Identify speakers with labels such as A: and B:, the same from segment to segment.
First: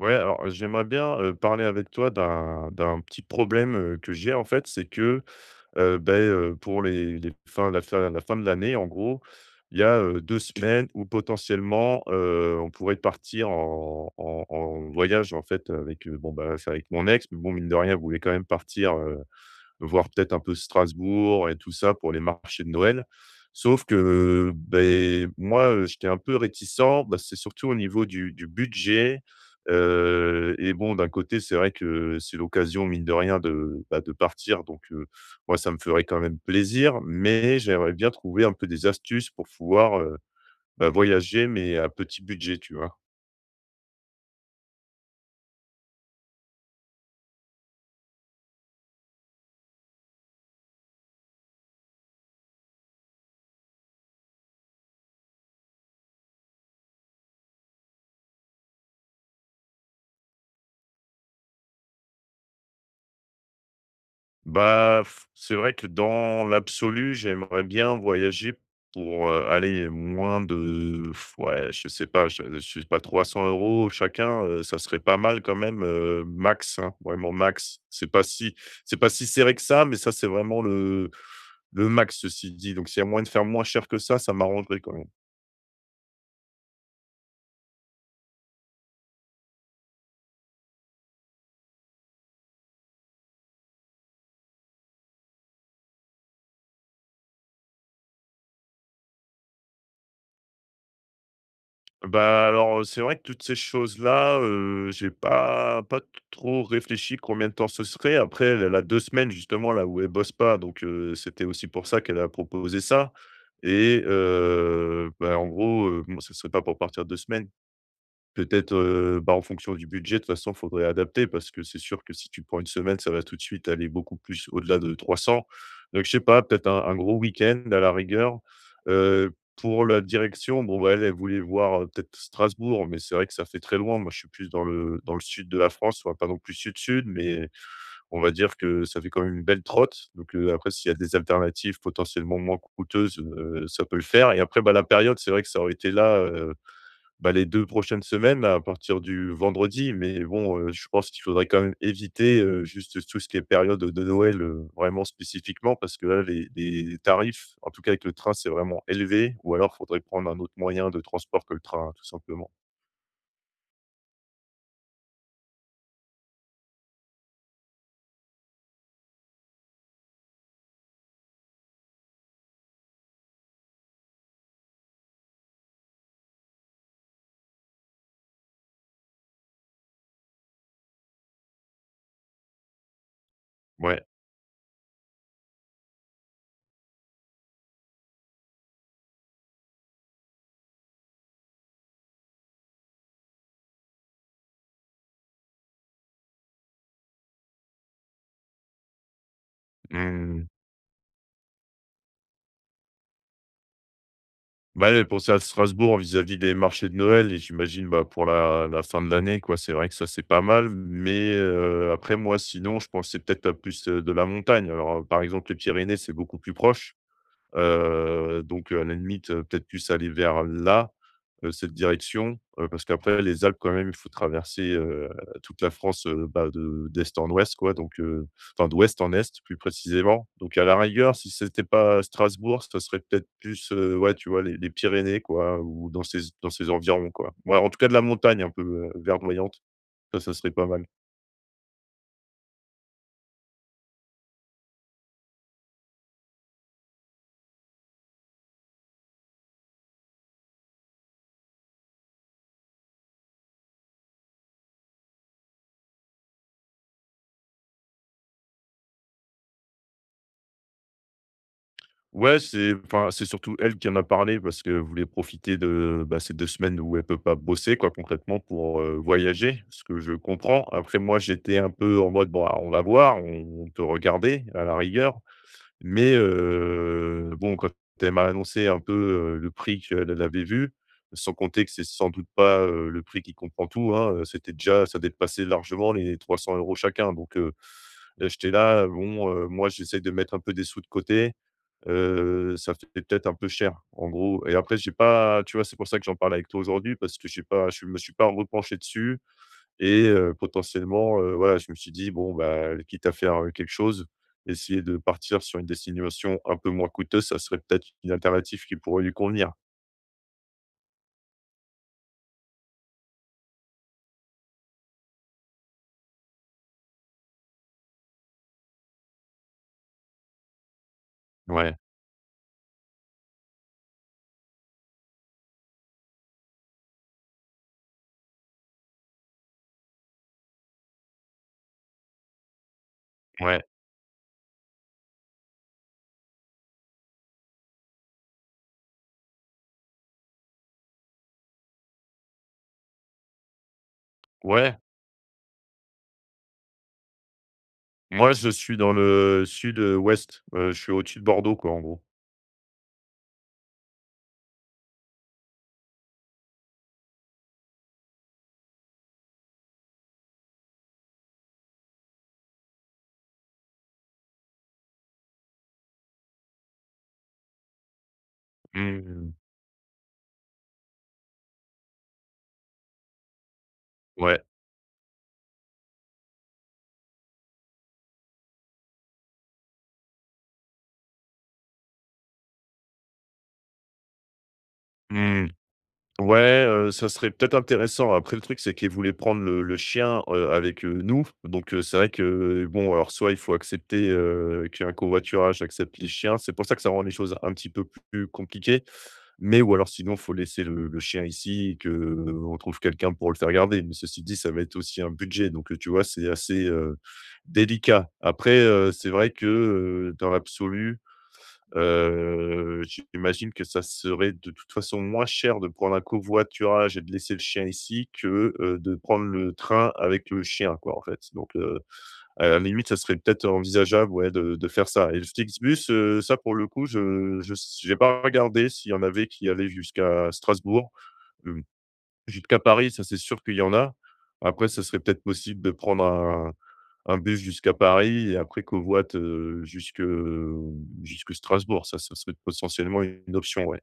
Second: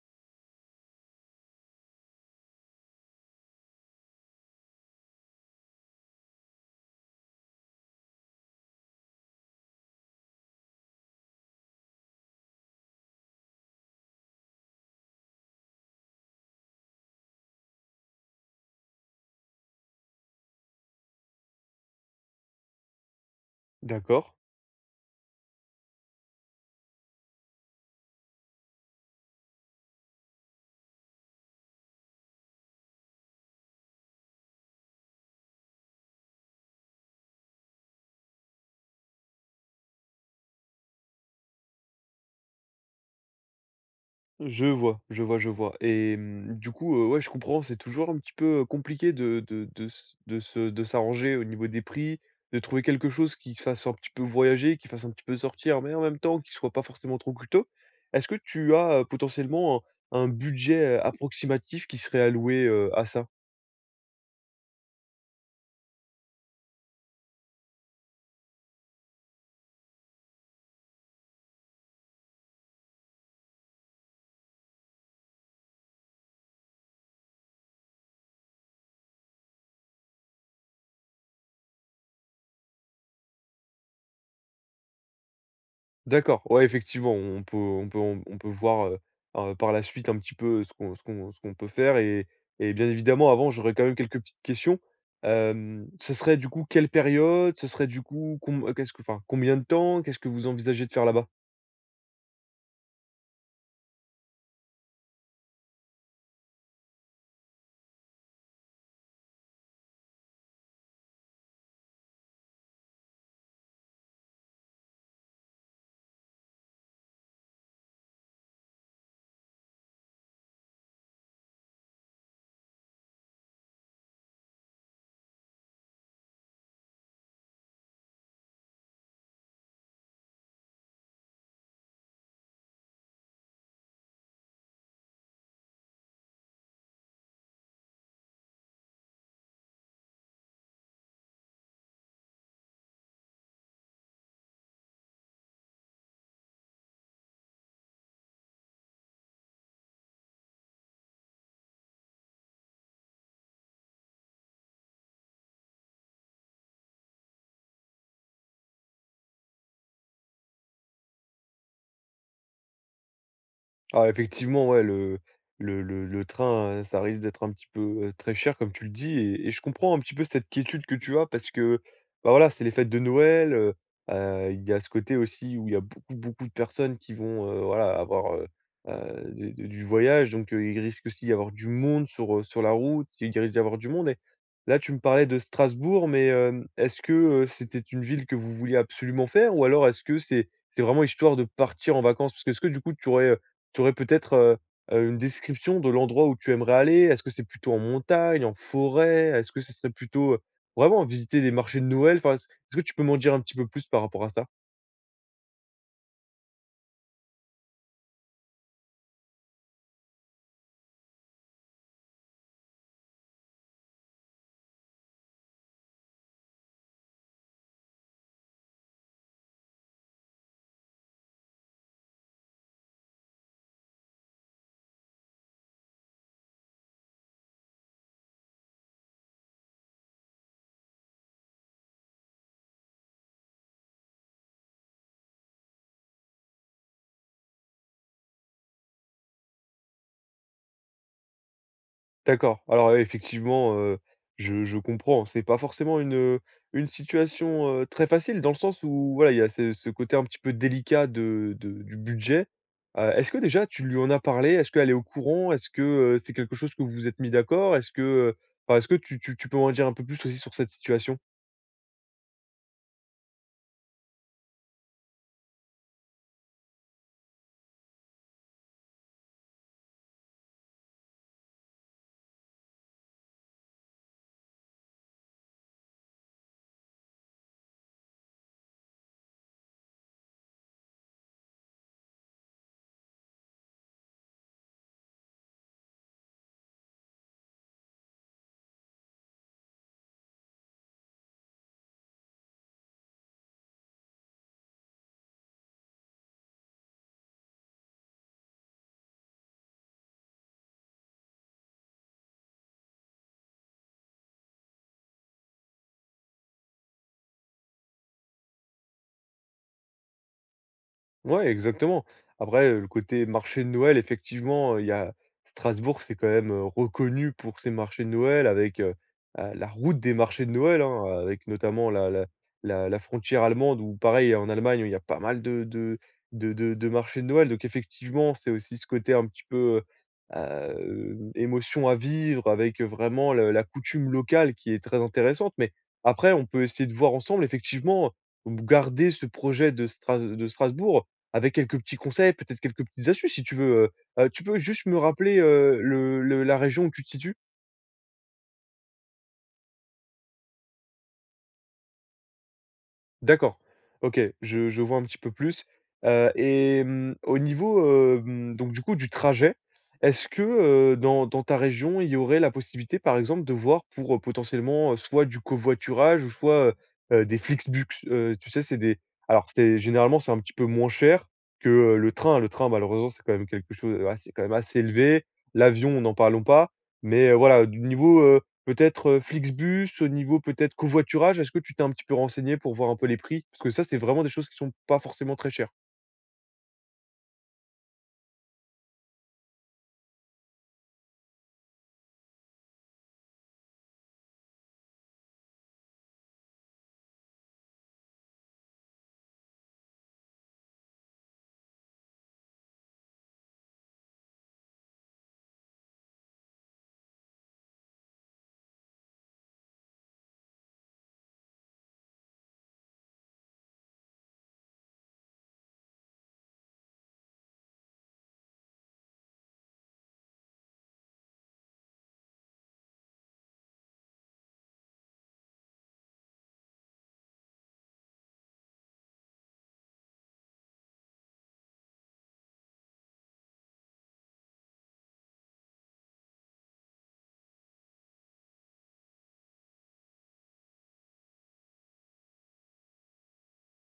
A: Ouais, alors, j'aimerais bien, parler avec toi d'un petit problème, que j'ai en fait. C'est que, pour les fins la fin de l'année en gros, il y a, 2 semaines où potentiellement, on pourrait partir en voyage en fait avec, bon, bah, c'est avec mon ex, mais bon mine de rien, elle voulait quand même partir, voir peut-être un peu Strasbourg et tout ça pour les marchés de Noël. Sauf
B: D'accord.
A: que, moi, j'étais un peu réticent, bah, c'est surtout au niveau du budget, et bon, d'un côté, c'est vrai que c'est l'occasion, mine de rien, de, bah, de partir donc moi, ça me ferait quand même plaisir, mais j'aimerais bien trouver un peu des astuces pour pouvoir, bah, voyager mais à petit budget, tu vois?
B: Je vois, je vois, je vois. Et du coup, ouais, je comprends, c'est toujours un petit peu, compliqué de s'arranger au niveau des prix, de trouver quelque chose qui fasse un petit peu voyager, qui fasse un petit peu sortir, mais en même temps qui soit pas forcément trop coûteux. Est-ce que tu as, potentiellement un budget, approximatif qui serait alloué, à ça?
A: Bah, f c'est vrai que dans l'absolu, j'aimerais bien voyager pour, aller moins de f ouais, je sais pas, je sais pas, 300 € chacun, ça serait pas mal quand même, max, hein, vraiment max. C'est pas si serré que ça, mais ça, c'est vraiment le max, ceci dit. Donc s'il y a moyen de faire moins cher que ça m'arrangerait quand même.
B: D'accord, ouais, effectivement, on peut voir, par la suite un petit peu ce qu'on peut faire et bien évidemment, avant, j'aurais quand même quelques petites questions. Hem, ce serait du coup quelle période? Ce serait du coup com qu'est-ce que enfin, combien de temps? Qu'est-ce que vous envisagez de faire là-bas?
A: Bah, alors, c'est vrai que toutes ces choses-là, j'ai pas trop réfléchi combien de temps ce serait. Après, elle a 2 semaines justement là où elle bosse pas, donc c'était aussi pour ça qu'elle a proposé ça et bah, en gros, moi, ce serait pas pour partir 2 semaines. Peut-être, bah, en fonction du budget, de toute façon, faudrait adapter parce que c'est sûr que si tu prends une semaine, ça va tout de suite aller beaucoup plus au-delà de 300. Donc je sais pas, peut-être un gros week-end à la rigueur. Pour la direction, bon, bah, elle, elle voulait voir, peut-être Strasbourg, mais c'est vrai que ça fait très loin. Moi, je suis plus dans le sud de la France, enfin, pas non plus sud-sud, mais on va dire que ça fait quand même une belle trotte. Donc, après, s'il y a des alternatives potentiellement moins coûteuses, ça peut le faire et après, bah, la période, c'est vrai que ça aurait été là, bah, les 2 prochaines semaines, là, à partir du vendredi, mais bon, je pense qu'il faudrait quand même éviter, juste tout ce qui est période de Noël, vraiment spécifiquement parce que là, les tarifs, en tout cas avec le train, c'est vraiment élevé ou alors il faudrait prendre un autre moyen de transport que le train, hein, tout simplement.
B: Ah, effectivement, ouais, le train, ça risque d'être un petit peu, très cher comme tu le dis et je comprends un petit peu cette quiétude que tu as parce que, bah, voilà, c'est les fêtes de Noël, il y a ce côté aussi où il y a beaucoup, beaucoup de personnes qui vont, voilà, avoir, des du voyage donc il risque aussi d'y avoir du monde sur, sur la route, il risque d'y avoir du
A: Ouais,
B: monde et là, tu me parlais de Strasbourg mais hem, est-ce que, c'était une ville que vous vouliez absolument faire ou alors est-ce que c'est vraiment histoire de partir en vacances? Parce que est-ce que du coup, tu aurais peut-être, une description de l'endroit où tu aimerais aller? Est-ce que c'est plutôt en montagne, en forêt? Est-ce que ce serait plutôt,
A: mmh,
B: vraiment visiter des marchés de Noël? Enfin, est-ce que tu peux m'en dire un petit peu plus par rapport à ça?
A: bah, ouais, penser à Strasbourg vis-à-vis des marchés de Noël et j'imagine, bah, pour la fin de l'année, quoi. C'est vrai que ça, c'est pas mal, mais après moi, sinon, je pensais peut-être à plus, de la montagne. Alors, par exemple, les Pyrénées, c'est beaucoup plus proche. Donc, à la limite, peut-être plus aller vers là, cette direction, parce qu'après les Alpes quand même, il faut traverser, toute la France, bah, de d'est en ouest quoi, donc, enfin d'ouest en est plus précisément. Donc à la rigueur, si c'était pas Strasbourg, ça serait peut-être plus, ouais, tu vois les Pyrénées quoi ou dans ces environs quoi. Ouais, en tout cas de la montagne un peu, verdoyante, ça serait pas mal.
B: D'accord, alors, ouais, effectivement, je comprends. C'est pas forcément une situation, très facile dans le sens où, voilà, il y a ce côté un petit peu délicat de du budget. Est-ce que déjà tu lui en as parlé? Est-ce qu'elle est au courant? Est-ce que, c'est quelque chose que vous vous êtes mis d'accord? Est-ce que, enfin, est-ce que tu peux m'en dire un peu plus aussi sur cette situation?
A: Ouais, c'est enfin, c'est surtout elle qui en a parlé parce qu'elle voulait profiter de, bah, ces 2 semaines où elle peut pas bosser quoi, concrètement pour, voyager, ce que je comprends. Après moi, j'étais un peu en mode: «Bon, ah, on va voir, on peut regarder à la rigueur». Mais, bon, quand elle m'a annoncé un peu, le prix qu'elle elle avait vu, sans compter que c'est sans doute pas, le prix qui comprend tout, hein, c'était déjà ça dépassait largement les 300 € chacun. Donc, j'étais là, bon, moi j'essaie de mettre un peu des sous de côté. Ça fait peut-être un peu cher, en gros et après j'ai pas tu vois, c'est pour ça que j'en parle avec toi aujourd'hui parce que j'ai pas je me suis pas repenché dessus et potentiellement, voilà, je me suis dit: «Bon, bah, quitte à faire, quelque chose, essayer de partir sur une destination un peu moins coûteuse, ça serait peut-être une alternative qui pourrait lui convenir».
B: Ouais, exactement. Après, le côté marché de Noël, effectivement, il y a Strasbourg, c'est quand même, reconnu pour ses marchés de Noël avec, la route des marchés de Noël, hein, avec
A: Ouais,
B: notamment la frontière allemande où pareil en Allemagne, il y a pas mal de marchés de Noël. Donc effectivement, c'est aussi ce côté un petit peu, euh, émotion à vivre avec vraiment le
A: ouais,
B: la coutume locale qui est très intéressante. Mais après, on peut essayer de voir ensemble effectivement, garder ce projet de Strasbourg. Avec quelques petits conseils, peut-être quelques petites astuces si tu veux, Tu peux
A: ouais.
B: juste me rappeler, le la région où tu te situes?
A: Moi, je suis dans le sud, ouest, je suis au-dessus de Bordeaux, quoi, en gros.
B: D'accord. OK, je vois un petit peu plus, et au niveau, hem, donc du coup du trajet, est-ce que, dans ta région, il y aurait la possibilité, par exemple, de voir pour, potentiellement, soit du covoiturage ou soit, des Flixbus? Tu sais, c'est des
A: Mmh.
B: alors c'est généralement, c'est un petit peu moins cher que, le train. Le train, malheureusement, c'est quand même quelque chose, ah, c'est quand
A: Ouais.
B: même assez élevé. L'avion, n'en parlons pas mais voilà, du niveau, peut-être, Flixbus, au niveau peut-être covoiturage, est-ce que tu t'es un petit peu renseigné pour voir un peu les prix? Parce que ça, c'est vraiment des choses qui sont pas forcément
A: Mmh.
B: très chères.
A: Ouais, ça serait peut-être intéressant. Après le truc, c'est qu'ils voulaient prendre le chien, avec, nous. Donc, c'est vrai que bon, alors soit il faut accepter, qu'un covoiturage accepte les chiens. C'est pour ça que ça rend les choses un petit peu plus compliquées. Mais ou alors sinon, il faut laisser le chien ici et que on trouve quelqu'un pour le faire garder. Mais ceci dit, ça va être aussi un budget. Donc, tu vois, c'est assez, délicat. Après, c'est vrai que, dans l'absolu. Heu, J'imagine que ça serait de toute façon moins cher de prendre un covoiturage et de laisser le chien ici que, de prendre le train avec le chien, quoi, en fait. Donc, à la limite, ça serait peut-être envisageable, ouais, de faire ça. Et le Flixbus, ça, pour le coup, je j'ai pas regardé s'il y en avait qui allaient jusqu'à Strasbourg. Hem, Jusqu'à Paris, ça, c'est sûr qu'il y en a. Après, ça serait peut-être possible de prendre un bus jusqu'à Paris et après covoit, jusque Strasbourg. Ça serait potentiellement une option, ouais.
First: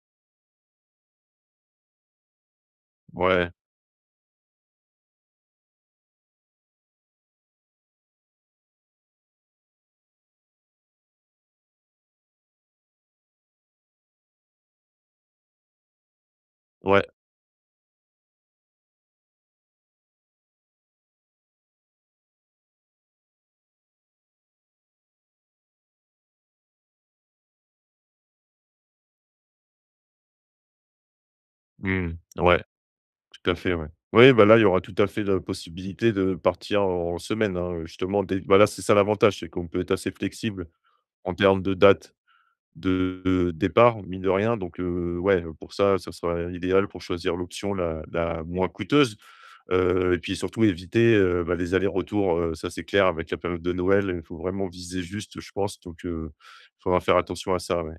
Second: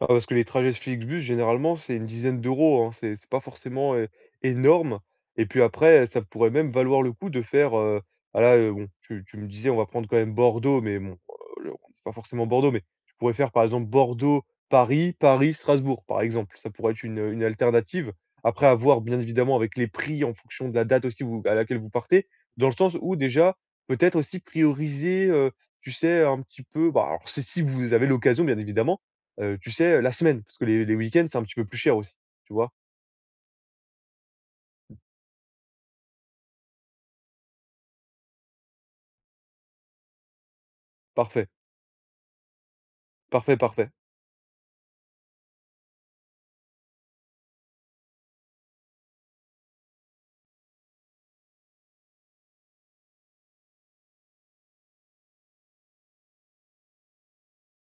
B: Ah, parce que les trajets Flixbus, généralement, c'est une dizaine d'euros, hein, c'est pas
A: Ouais,
B: forcément, énorme et puis après, ça pourrait même valoir le coup de faire, ah là, bon, tu me disais: «On va prendre quand même Bordeaux», mais bon, le c'est pas forcément Bordeaux, mais tu pourrais faire, par exemple, Bordeaux-Paris, Paris-Strasbourg, par exemple. Ça pourrait être
A: ouais,
B: une alternative. Après, à voir, bien évidemment, avec les prix en fonction de la date aussi où à laquelle vous partez, dans le sens où déjà, peut-être aussi prioriser, tu sais, un petit peu, bah, alors c'est si vous avez l'occasion, bien évidemment, tu sais, la semaine, parce que les week-ends, c'est un petit peu plus cher
A: mmh,
B: aussi, tu
A: ouais,
B: vois?
A: tout à fait, ouais. Oui, bah, là, il y aura tout à fait la possibilité de partir en semaine, hein, justement dès bah, là, c'est ça l'avantage, c'est qu'on peut être assez flexible en
B: Parfait,
A: termes de date de
B: parfait, parfait.
A: départ, mine de rien donc ouais, pour ça, ça sera idéal pour choisir l'option la moins coûteuse. Et puis surtout éviter, bah, les allers-retours, ça c'est clair avec la période de Noël, il faut vraiment viser juste, je pense, donc faudra faire attention à ça, ouais.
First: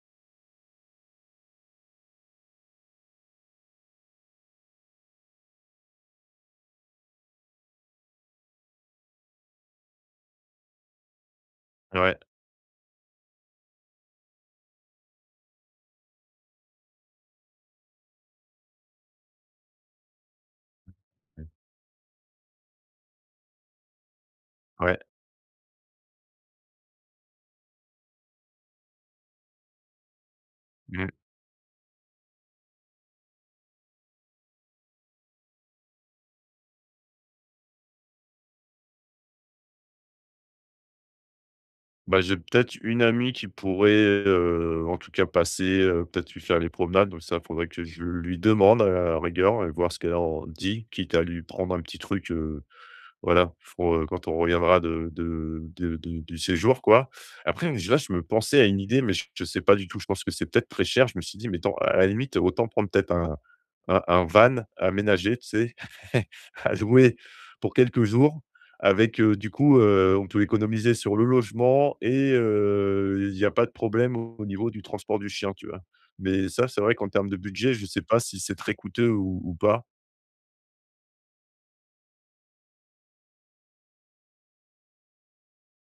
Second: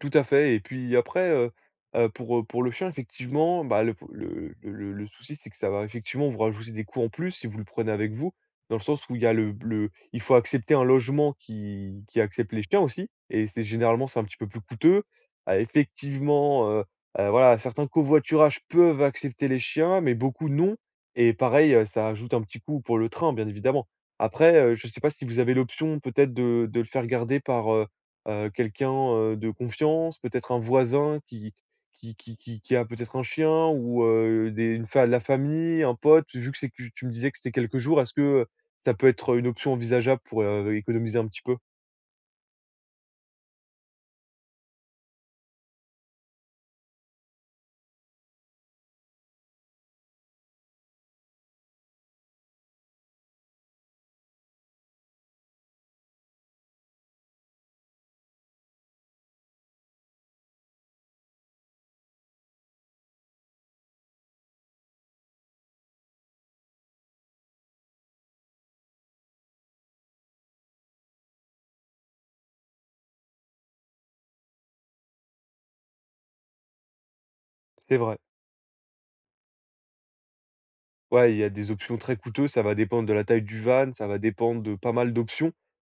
B: Tout à fait et puis après, pour le chien effectivement, bah, le souci c'est que ça va effectivement vous rajouter des coûts en plus si vous le prenez avec vous. Dans le sens où il y a le il faut accepter un logement qui
A: Ouais,
B: accepte les chiens aussi et c'est généralement c'est un petit peu plus coûteux. Effectivement, voilà, certains covoiturages peuvent accepter les chiens, mais beaucoup non et pareil, ça ajoute un petit coût pour le train bien évidemment. Après, je ne
A: ouais,
B: sais pas si vous avez l'option peut-être de le faire garder par, quelqu'un, de confiance, peut-être un
A: mmh.
B: voisin qui a peut-être un chien ou des une fa la famille, un pote. Vu que c'est que tu me disais que c'était quelques jours, est-ce que, ça peut être une option envisageable pour, économiser un petit peu?
A: Bah, j'ai peut-être une amie qui pourrait, en tout cas passer, peut-être lui faire les promenades, donc ça faudrait que je lui demande à la rigueur et voir ce qu'elle en dit, quitte à lui prendre un petit truc, voilà, faut, quand on reviendra de du séjour, quoi. Après, je là, je me pensais à une idée, mais je sais pas du tout. Je pense que c'est peut-être très cher. Je me suis dit: «Mais tant à la limite, autant prendre peut-être un van aménagé», tu sais? À louer pour quelques jours avec, du coup, on peut économiser sur le logement et il y a pas de problème au niveau du transport du chien, tu vois? Mais ça, c'est vrai qu'en termes de budget, je ne
B: C'est
A: sais
B: vrai.
A: pas si c'est très coûteux ou pas.
B: Ouais, il y a des options très coûteux, ça va dépendre de la taille du van, ça va dépendre de pas mal d'options,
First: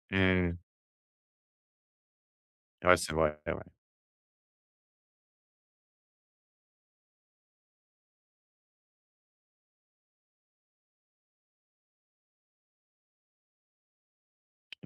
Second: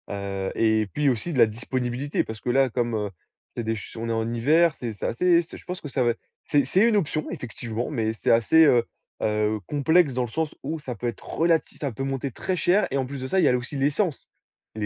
A: Mmh.
B: et puis aussi de la disponibilité. Parce que là, comme,
A: Ouais, c'est vrai, ouais.
B: c'est des ch on est en hiver, c'est assez c'est je pense que ça va c'est une option effectivement, mais c'est assez, complexe dans le sens où ça peut être relatif. Ça peut monter très cher et en plus de ça, il y a aussi l'essence.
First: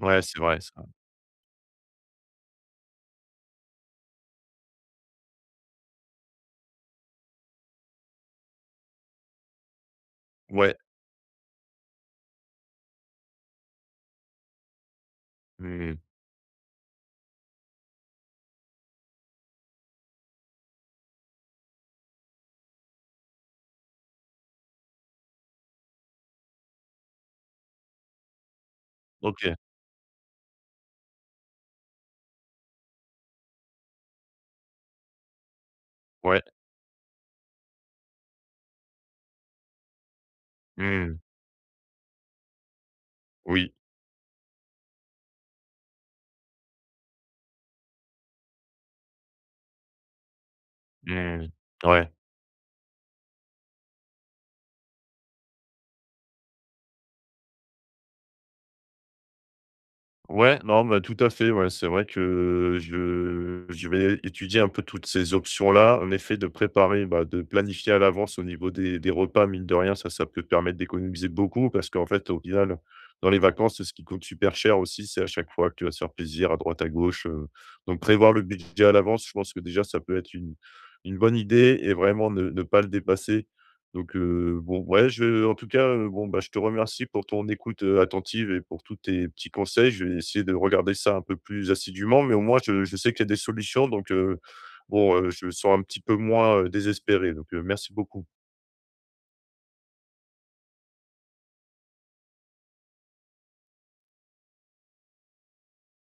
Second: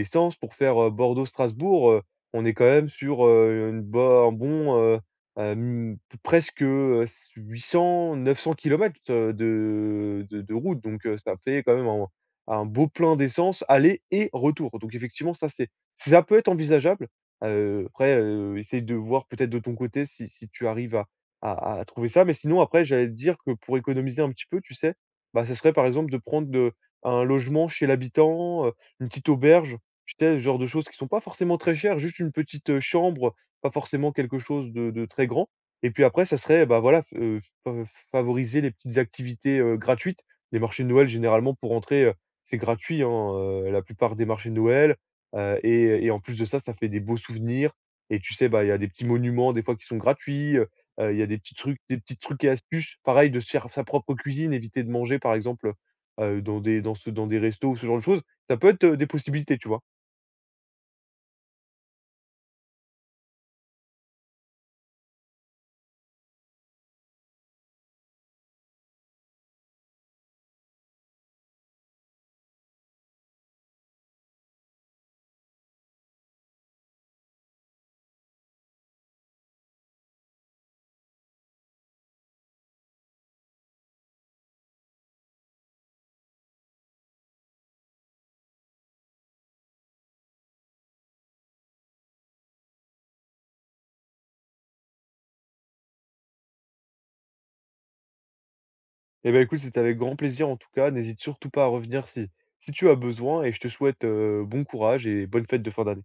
A: Ouais, c'est
B: pour
A: vrai.
B: faire, Bordeaux-Strasbourg, on est quand même sur, une bo un bon, hem, p presque, s 800-900 kilomètres de
A: Ouais.
B: route, donc ça fait quand même un beau plein d'essence aller et retour, donc effectivement ça c'est
A: Mmh.
B: ça peut être envisageable. Après, essaye de voir peut-être de ton côté si si tu arrives à trouver ça, mais sinon après j'allais te dire que pour économiser un petit peu, tu sais, bah, ça serait par exemple de prendre de un logement chez l'habitant, une petite
A: OK.
B: auberge, tu sais? Ce genre de choses qui sont pas forcément très chères, juste une petite, chambre, pas forcément quelque chose de très grand et puis après ça
A: Ouais.
B: serait, bah, voilà, f fa favoriser les petites activités, gratuites. Les marchés de Noël
A: Mmh.
B: généralement pour entrer, c'est gratuit, hein,
A: Oui.
B: la plupart des marchés de Noël, et en plus de ça, ça fait des beaux souvenirs et tu sais, bah, il y a des petits monuments des fois qui sont gratuits, il y a
A: Mmh.
B: des
A: Ouais.
B: petits trucs et astuces. Pareil de se faire sa propre cuisine, éviter de manger par exemple, dans des dans des restos ou ce genre de choses. Ça peut être, des possibilités, tu vois?
A: Ouais, non, bah, tout à fait, ouais. C'est vrai que je vais étudier un peu toutes ces options-là. En effet, de préparer, bah, de planifier à l'avance au niveau des repas, mine de rien, ça peut permettre d'économiser beaucoup parce qu'en fait, au final, dans les vacances, ce qui coûte super cher aussi, c'est à chaque fois que tu vas te faire plaisir à droite, à gauche, donc prévoir le budget à l'avance, je pense que déjà, ça peut être une bonne idée et vraiment ne pas le dépasser. Donc bon, ouais, je en tout cas, bon, bah, je te remercie pour ton écoute, attentive et pour tous tes petits conseils. Je vais essayer de regarder ça un peu plus assidûment, mais au moins je sais qu'il y a des solutions donc bon, je me sens un petit peu moins, désespéré donc merci beaucoup.
B: Eh ben, écoute, c'était avec grand plaisir en tout cas. N'hésite surtout pas à revenir si si tu as besoin et je te souhaite, bon courage et bonne fête de fin d'année.